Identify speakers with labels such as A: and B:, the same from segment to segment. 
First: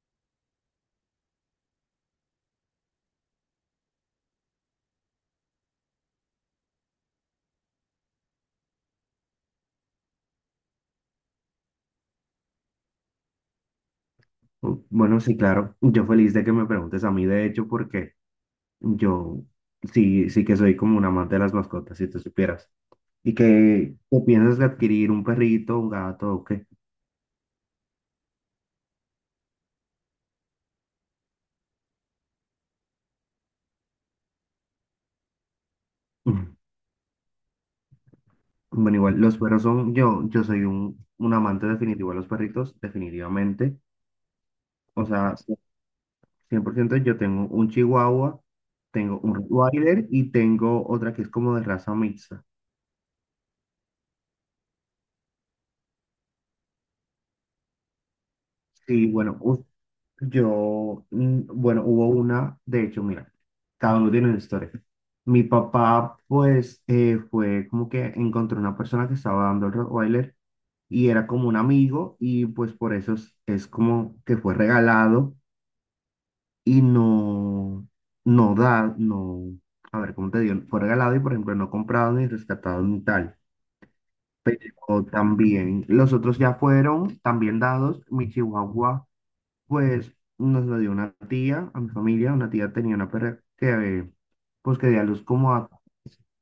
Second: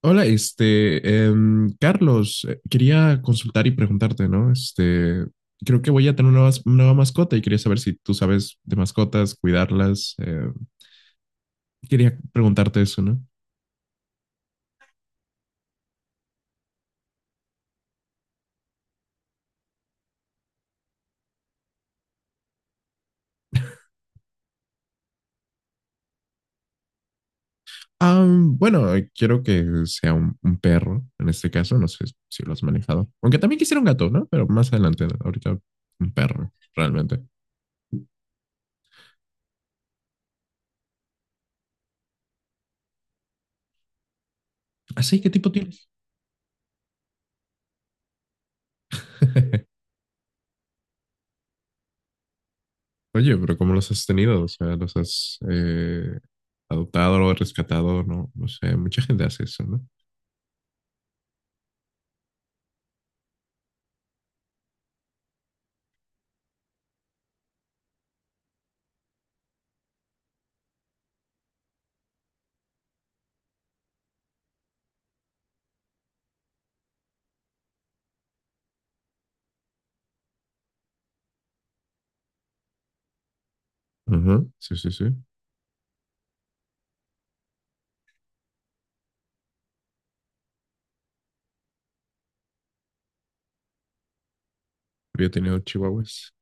A: Hola, Carlos, quería consultar y preguntarte, ¿no? Creo que voy a tener una, nueva mascota y quería saber si tú sabes de mascotas, cuidarlas. Quería preguntarte eso, ¿no?
B: Oh, bueno, sí, claro. Yo feliz de que me preguntes a mí, de hecho, porque yo sí que soy como un amante de las mascotas, si tú supieras. ¿Y que te piensas de adquirir un perrito, un gato o qué?
A: Ah, bueno, quiero que sea un perro, en este caso, no sé si lo has manejado. Aunque también quisiera un gato, ¿no? Pero más adelante, ¿no? Ahorita un perro,
B: Mm.
A: realmente.
B: Bueno, igual, los perros son, yo soy un amante definitivo de los perritos, definitivamente. O
A: Así, ¿qué
B: sea,
A: tipo
B: sí,
A: tienes?
B: 100%, yo tengo un chihuahua, tengo un Rottweiler y tengo otra que es como de raza mixta.
A: Oye, pero ¿cómo los has tenido? O sea, los has adoptado, o rescatado, no, no sé, mucha
B: Sí,
A: gente
B: bueno,
A: hace eso, ¿no?
B: yo, bueno, hubo una, de hecho, mira, cada uno tiene una historia. Mi papá, pues, fue como que encontró una persona que estaba dando el Rottweiler y era como un amigo, y pues por eso es como que fue regalado y no, no da, no, a ver, ¿cómo te digo? Fue regalado y, por ejemplo, no comprado ni rescatado ni tal.
A: Ujú, sí, sí, sí.
B: Pero también, los otros ya fueron también dados. Mi chihuahua, pues, nos lo dio una tía a mi familia; una tía tenía una perra que, pues, que dio a luz
A: Yo he
B: como
A: tenido
B: a
A: chihuahuas.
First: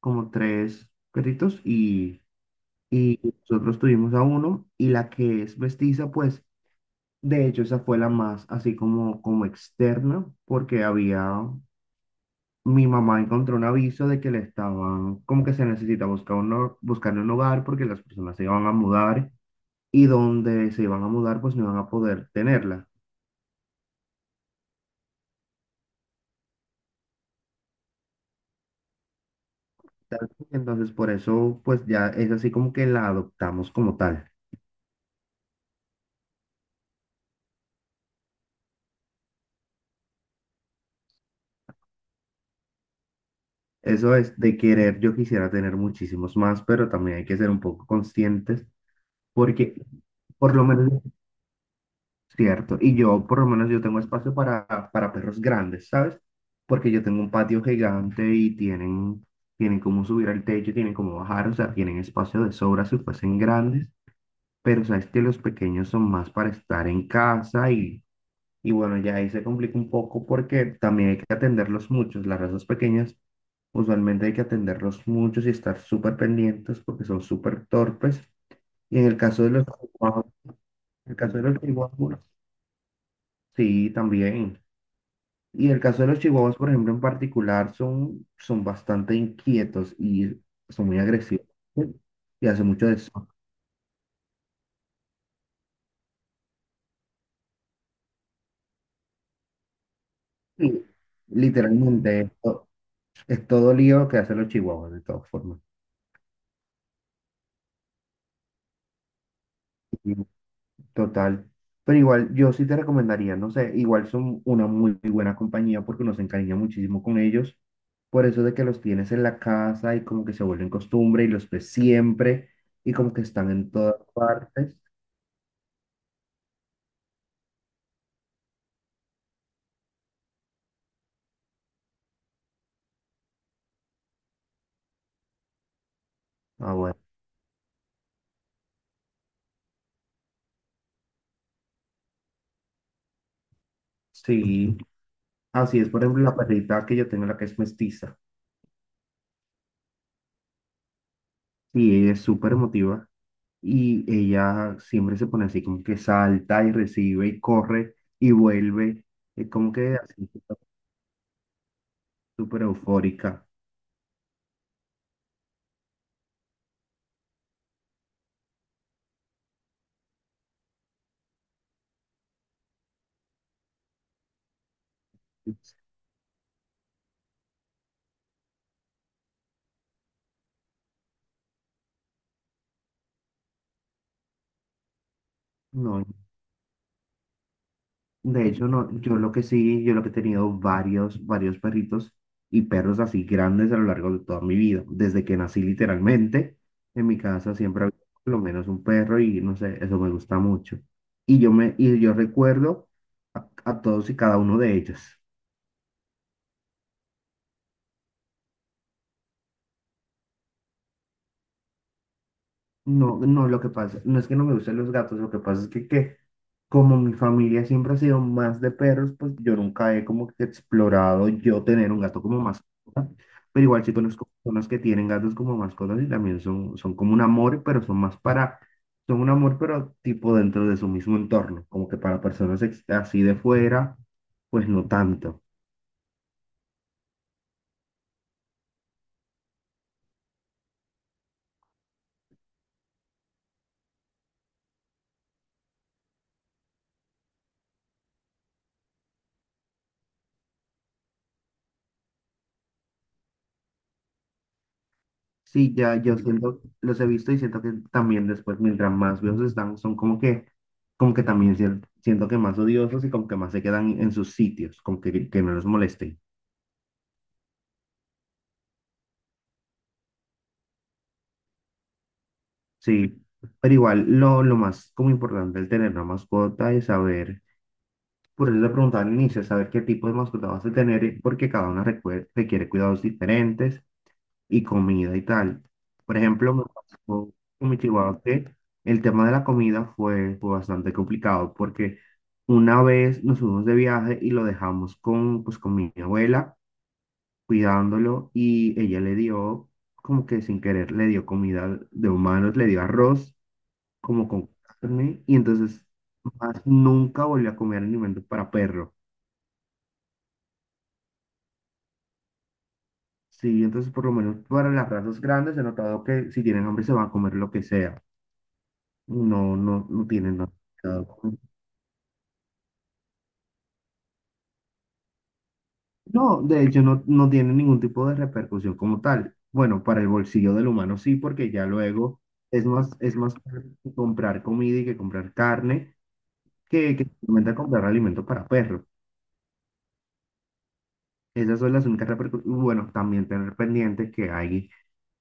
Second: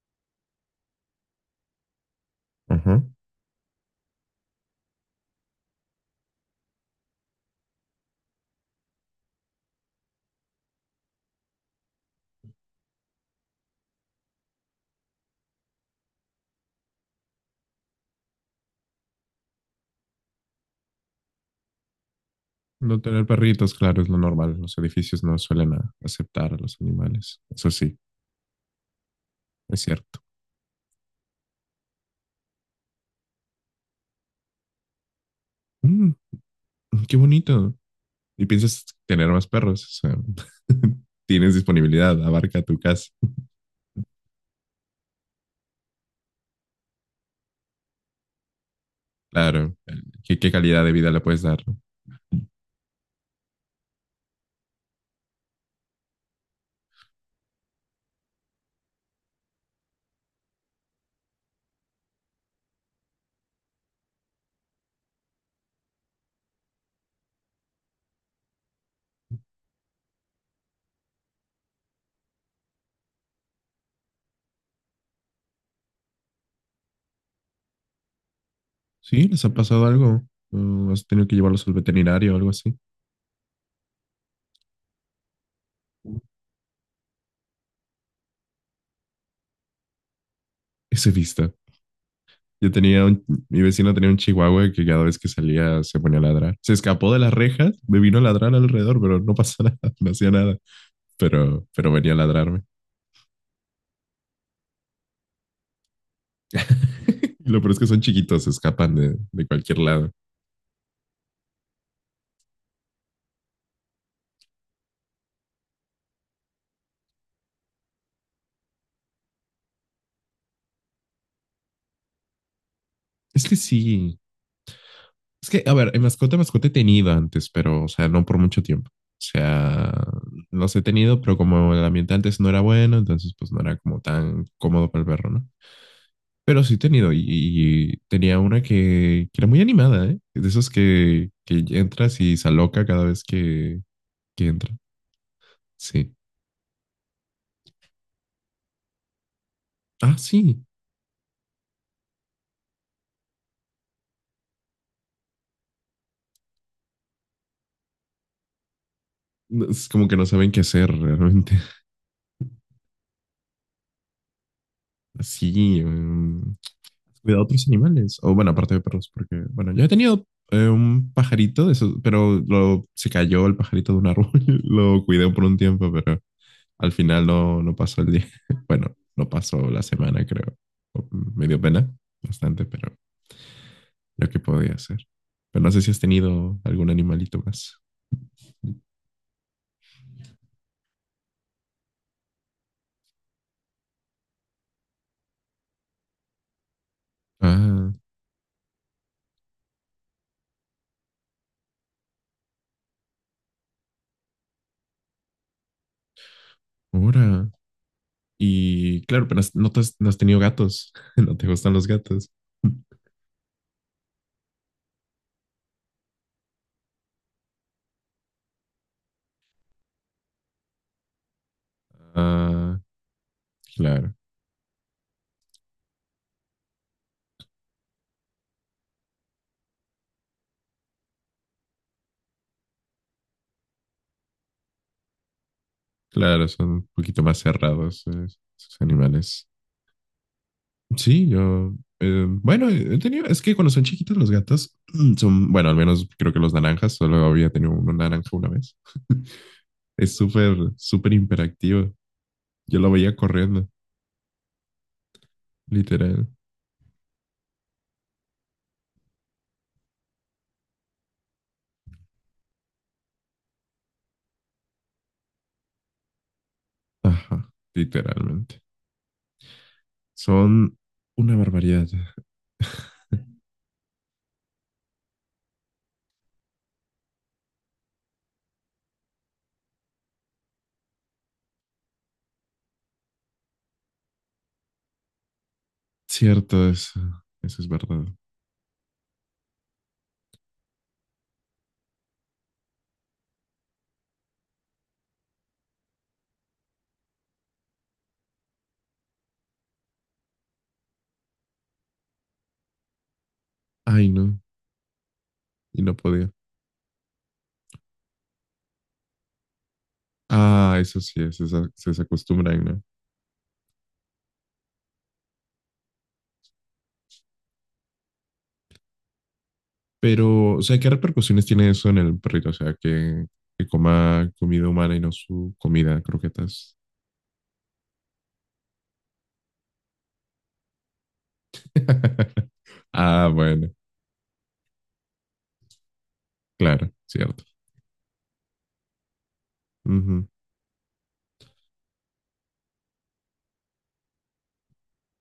B: como tres perritos, y,
A: Ujú.
B: y nosotros tuvimos a uno. Y la que es mestiza, pues, de hecho esa fue la más así como como externa porque había, mi mamá encontró un aviso de que le estaban como que se necesita buscar un buscar un hogar porque las personas se iban a mudar y donde se iban a mudar pues no iban a poder tenerla.
A: No tener perritos, claro, es lo normal. Los edificios no suelen aceptar a los animales. Eso sí, es cierto.
B: Tal, entonces, por eso, pues ya es así como que la adoptamos como tal.
A: Mm, qué bonito. ¿Y piensas tener más perros? O sea, tienes disponibilidad, abarca tu casa.
B: Eso es de querer, yo quisiera tener muchísimos más, pero también hay que ser un poco conscientes porque,
A: Claro, ¿qué
B: por lo
A: calidad
B: menos,
A: de vida le puedes dar? ¿No?
B: cierto, y yo por lo menos yo tengo espacio para perros grandes, ¿sabes? Porque yo tengo un patio gigante y tienen, tienen cómo subir al techo, tienen cómo bajar, o sea, tienen espacio de sobra si fuesen grandes, pero sabes que los pequeños son más para estar en casa. Y bueno, ya ahí se complica un poco porque también hay que atenderlos muchos. Las razas pequeñas, usualmente hay que atenderlos muchos y estar súper pendientes porque son súper torpes. Y en el
A: ¿Sí?
B: caso
A: ¿Les
B: de
A: ha
B: los
A: pasado algo?
B: chihuahuas,
A: ¿O has
B: el
A: tenido que
B: caso de los
A: llevarlos al
B: chihuahuas, bueno,
A: veterinario o algo así?
B: sí, también. Y en el caso de los chihuahuas, por ejemplo, en particular, son, son bastante inquietos y son muy
A: Ese
B: agresivos,
A: vista.
B: ¿sí? Y hacen
A: Yo
B: mucho
A: tenía un,
B: desorden.
A: Mi vecino tenía un chihuahua que cada vez que salía se ponía a ladrar. Se escapó de las rejas, me vino a ladrar alrededor, pero no pasó nada, no hacía nada.
B: Y
A: Pero venía a
B: literalmente,
A: ladrarme.
B: esto es todo lío que hacen los chihuahuas, de todas formas.
A: Y lo peor es que son chiquitos, se escapan de cualquier lado.
B: Total. Pero igual, yo sí te recomendaría, no sé, igual son una muy buena compañía porque uno se encariña muchísimo con ellos. Por eso de que los tienes en la casa y como que se vuelven costumbre y los ves siempre y como que
A: Es
B: están
A: que
B: en todas
A: sí.
B: partes.
A: Es que, a ver, en mascota, mascota he tenido antes, pero, o sea, no por mucho tiempo. O sea, los he tenido, pero como el ambiente antes no era bueno, entonces pues no era como tan cómodo para el perro, ¿no? Pero
B: Ah,
A: sí he
B: bueno.
A: tenido y tenía una que era muy animada, ¿eh? De esos que entras y se aloca cada vez que entra.
B: Sí. Así es, por
A: Sí.
B: ejemplo, la perrita que yo tengo, la que es mestiza.
A: Ah, sí.
B: Y ella es súper emotiva y ella siempre se pone así como que salta y recibe y corre y vuelve. Es
A: No,
B: como
A: es
B: que
A: como que no
B: así,
A: saben qué hacer realmente.
B: súper eufórica.
A: Así, cuidado a otros animales. O bueno, aparte de perros, porque, bueno, yo he tenido un pajarito, de esos, pero se cayó el pajarito de un árbol. Lo cuidé por un tiempo, pero al final no, no pasó el día. Bueno, no pasó la semana, creo. Me dio pena bastante, pero lo que podía hacer. Pero no sé si has
B: No,
A: tenido algún animalito más.
B: de hecho no, yo lo que sí, yo lo que he tenido varios, varios perritos y perros así grandes a lo largo de toda mi vida, desde que nací, literalmente, en mi casa siempre
A: Ah,
B: había por lo menos un perro y no sé, eso me gusta mucho. Y y yo recuerdo a todos y cada uno de ellos.
A: ahora. Y claro, pero no, no has tenido gatos. No te gustan los gatos.
B: No, no, lo que pasa, no es que no me gusten los gatos, lo que pasa es que como mi familia siempre ha sido más de perros, pues yo nunca he como que explorado yo tener un gato como
A: Ah,
B: mascota, pero igual sí
A: claro.
B: conozco personas que tienen gatos como mascotas y también son, son como un amor, pero son más para, son un amor, pero tipo dentro de su mismo entorno, como que para personas así de fuera, pues no tanto.
A: Claro, son un poquito más cerrados, esos animales. Sí, yo, bueno, he tenido, es que cuando son chiquitos los gatos son, bueno, al menos creo que los naranjas, solo había tenido un naranja una vez. Es súper, súper imperactivo. Yo lo veía corriendo,
B: Sí, ya yo
A: literal.
B: siento, los he visto y siento que también después, mientras más viejos están, son como que también siento que más odiosos y como que más se quedan en sus sitios, como que no los molesten.
A: Ajá, literalmente. Son una barbaridad.
B: Sí, pero igual lo más como importante el tener una mascota es saber, por eso le preguntaba al inicio, saber qué tipo de mascota vas a tener, porque cada una requiere cuidados diferentes y comida y tal. Por ejemplo, me
A: Cierto,
B: pasó
A: eso es
B: con mi
A: verdad.
B: chihuahua que el tema de la comida fue, fue bastante complicado porque una vez nos fuimos de viaje y lo dejamos con, pues, con mi abuela cuidándolo, y ella le dio, como que sin querer, le dio comida de humanos, le dio arroz
A: Ay,
B: como
A: no,
B: con carne, y
A: y
B: entonces
A: no podía.
B: más nunca volvió a comer alimentos para perro.
A: Ah, eso sí, se acostumbran, ¿no?
B: Sí, entonces por lo menos para las razas grandes he notado que si tienen hambre se van a comer lo que sea. No, no, no tiene nada.
A: Pero, o sea, ¿qué repercusiones tiene eso en el perrito? O sea, que coma comida humana y no su comida,
B: No, de
A: croquetas.
B: hecho no, no tiene ningún tipo de repercusión como tal. Bueno, para el bolsillo del humano sí, porque ya luego es
A: Ah,
B: más caro
A: bueno,
B: comprar comida y que comprar carne
A: claro,
B: que
A: cierto.
B: simplemente comprar alimento para perros.
A: Ujú.
B: Esas son las únicas repercusiones. Bueno, también tener pendiente que hay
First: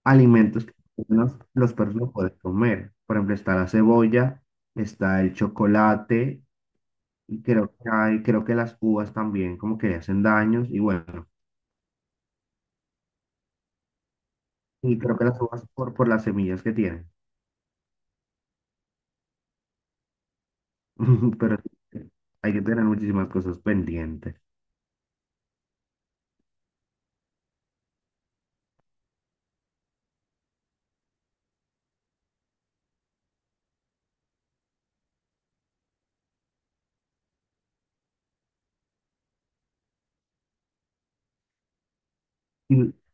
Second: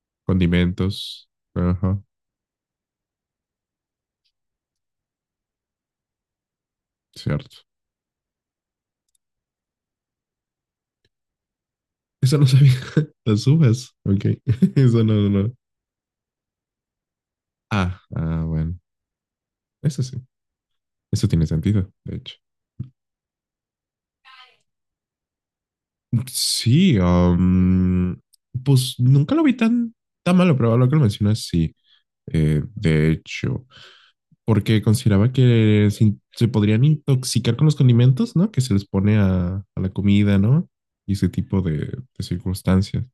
B: alimentos que
A: Condimentos.
B: los perros
A: Ajá,
B: no pueden comer. Por ejemplo, está la cebolla, está el chocolate, y
A: cierto.
B: creo que hay, creo que las uvas también como que le hacen daños y bueno.
A: Eso no sabía. Las uvas. Ok.
B: Y
A: Eso no,
B: creo que
A: no,
B: las
A: no.
B: uvas por las semillas que tienen.
A: Ah, ah, bueno. Eso sí. Eso tiene
B: Pero sí,
A: sentido, de hecho.
B: hay que tener muchísimas cosas pendientes.
A: Sí, pues nunca lo vi tan, tan malo, pero ahora que lo mencionas, sí. De hecho, porque consideraba que se podrían intoxicar con los condimentos, ¿no? Que se les pone a la comida, ¿no? Y ese tipo de
B: Y,
A: circunstancias.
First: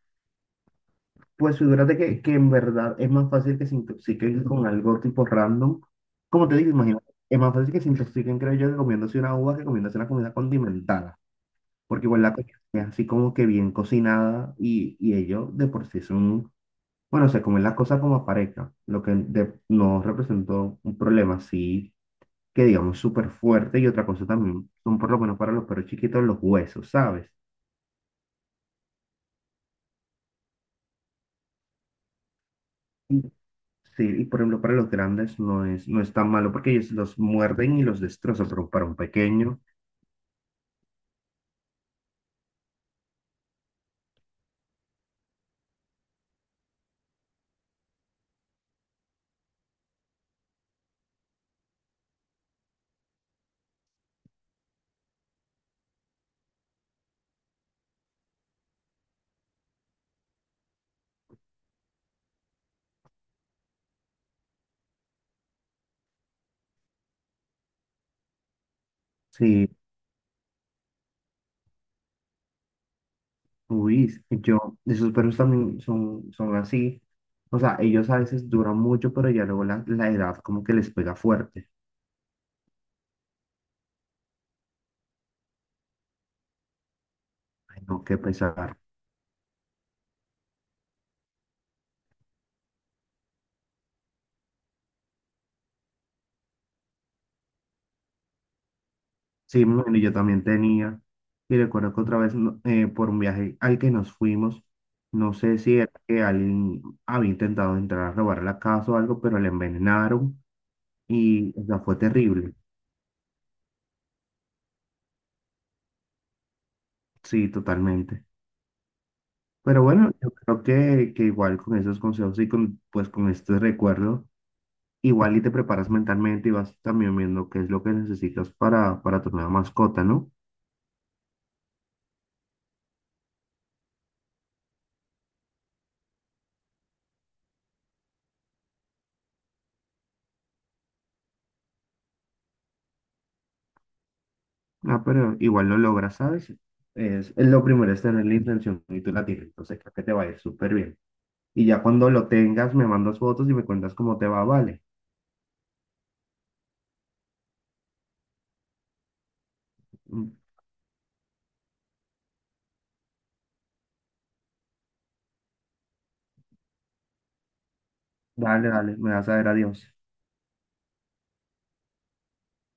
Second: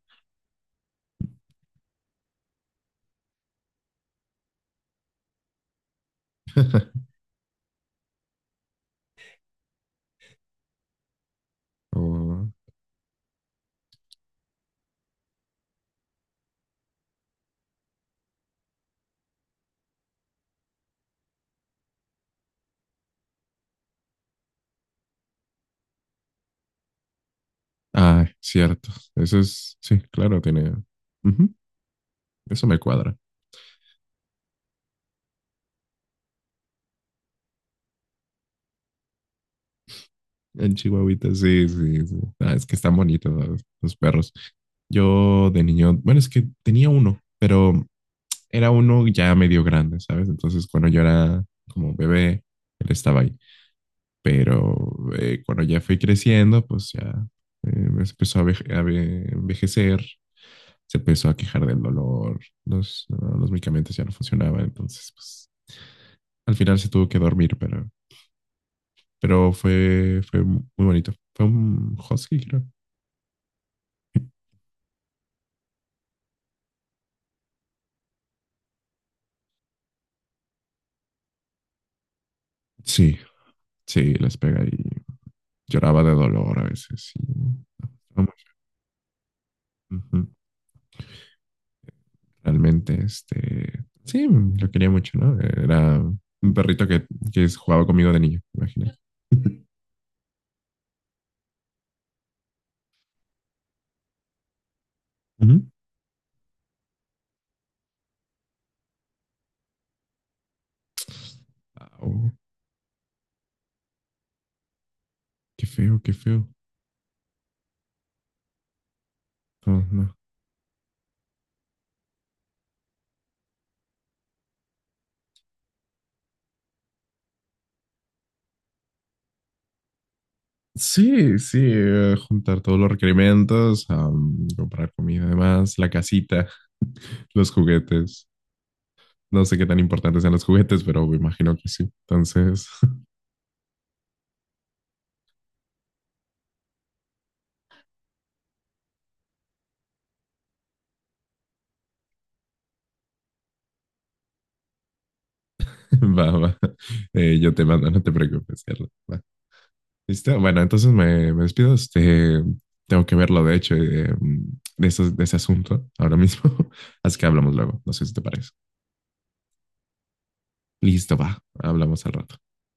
B: pues figúrate que en verdad es más fácil que se intoxiquen con algo tipo random. Como te digo, imagínate, es más fácil que se intoxiquen, creo yo, que comiéndose una uva que comiéndose una comida condimentada. Porque igual la
A: O-
B: comida es así como que bien cocinada y ellos de por sí son, bueno, se comen las cosas como pareja, lo que de- no representó un problema así que digamos súper fuerte. Y otra cosa también son, por lo menos para los perros chiquitos, los huesos, ¿sabes?
A: ah, cierto. Eso es, sí, claro, tiene. Ujú, eso me cuadra.
B: Sí, y por ejemplo, para los grandes no es, no es tan malo porque ellos los muerden y los destrozan, pero para un pequeño,
A: En Chihuahuita, sí, sí, sí. Ah, es que están bonitos los perros. Yo de niño, bueno, es que tenía uno, pero era uno ya medio grande, ¿sabes? Entonces, cuando yo era como bebé, él estaba ahí. Pero cuando ya fui creciendo, pues ya se empezó a envejecer, se empezó a quejar del dolor, no, los medicamentos ya no funcionaban, entonces pues al final se tuvo que dormir, pero
B: sí,
A: fue muy bonito. Fue un husky, creo.
B: uy, yo, esos perros también son, son así. O sea, ellos a veces duran mucho, pero ya luego la, la edad como que les pega fuerte.
A: Sí, sí, les pega y lloraba de dolor a veces. y-
B: Ay, no, qué
A: no,
B: pesar.
A: ujú. Realmente, sí, lo quería mucho, ¿no? Era un perrito que jugaba conmigo de niño, imagínate.
B: Sí, bueno, yo también tenía, y recuerdo que otra vez no- por un viaje al que nos fuimos, no sé
A: Ujú.
B: si era que alguien había intentado entrar a robar la casa o algo, pero le envenenaron y, o sea,
A: Ah,
B: fue
A: oh,
B: terrible.
A: qué feo, qué feo.
B: Sí, totalmente. Pero
A: No,
B: bueno,
A: no.
B: yo creo que igual con esos consejos y con, pues con este recuerdo, igual y te preparas mentalmente y vas también viendo qué es lo que necesitas para tu nueva mascota, ¿no?
A: Sí, sí, juntar todos los requerimientos, comprar comida, además, la casita, los juguetes. No sé qué tan importantes sean los juguetes, pero me imagino que sí. Entonces,
B: Ah, pero igual lo logras, ¿sabes? Es lo primero es tener la intención y tú la tienes, entonces creo que te va a ir súper bien. Y ya cuando lo tengas, me mandas fotos y me cuentas cómo te va, vale.
A: va, va. Yo te mando, no te preocupes, Carla. Va.
B: Mm.
A: ¿Listo? Bueno, entonces me despido. Tengo que verlo, de hecho, de ese asunto ahora mismo. Así que hablamos luego. No sé si te parece.
B: Dale, dale, me vas a ver, adiós.
A: Listo, va. Hablamos al rato.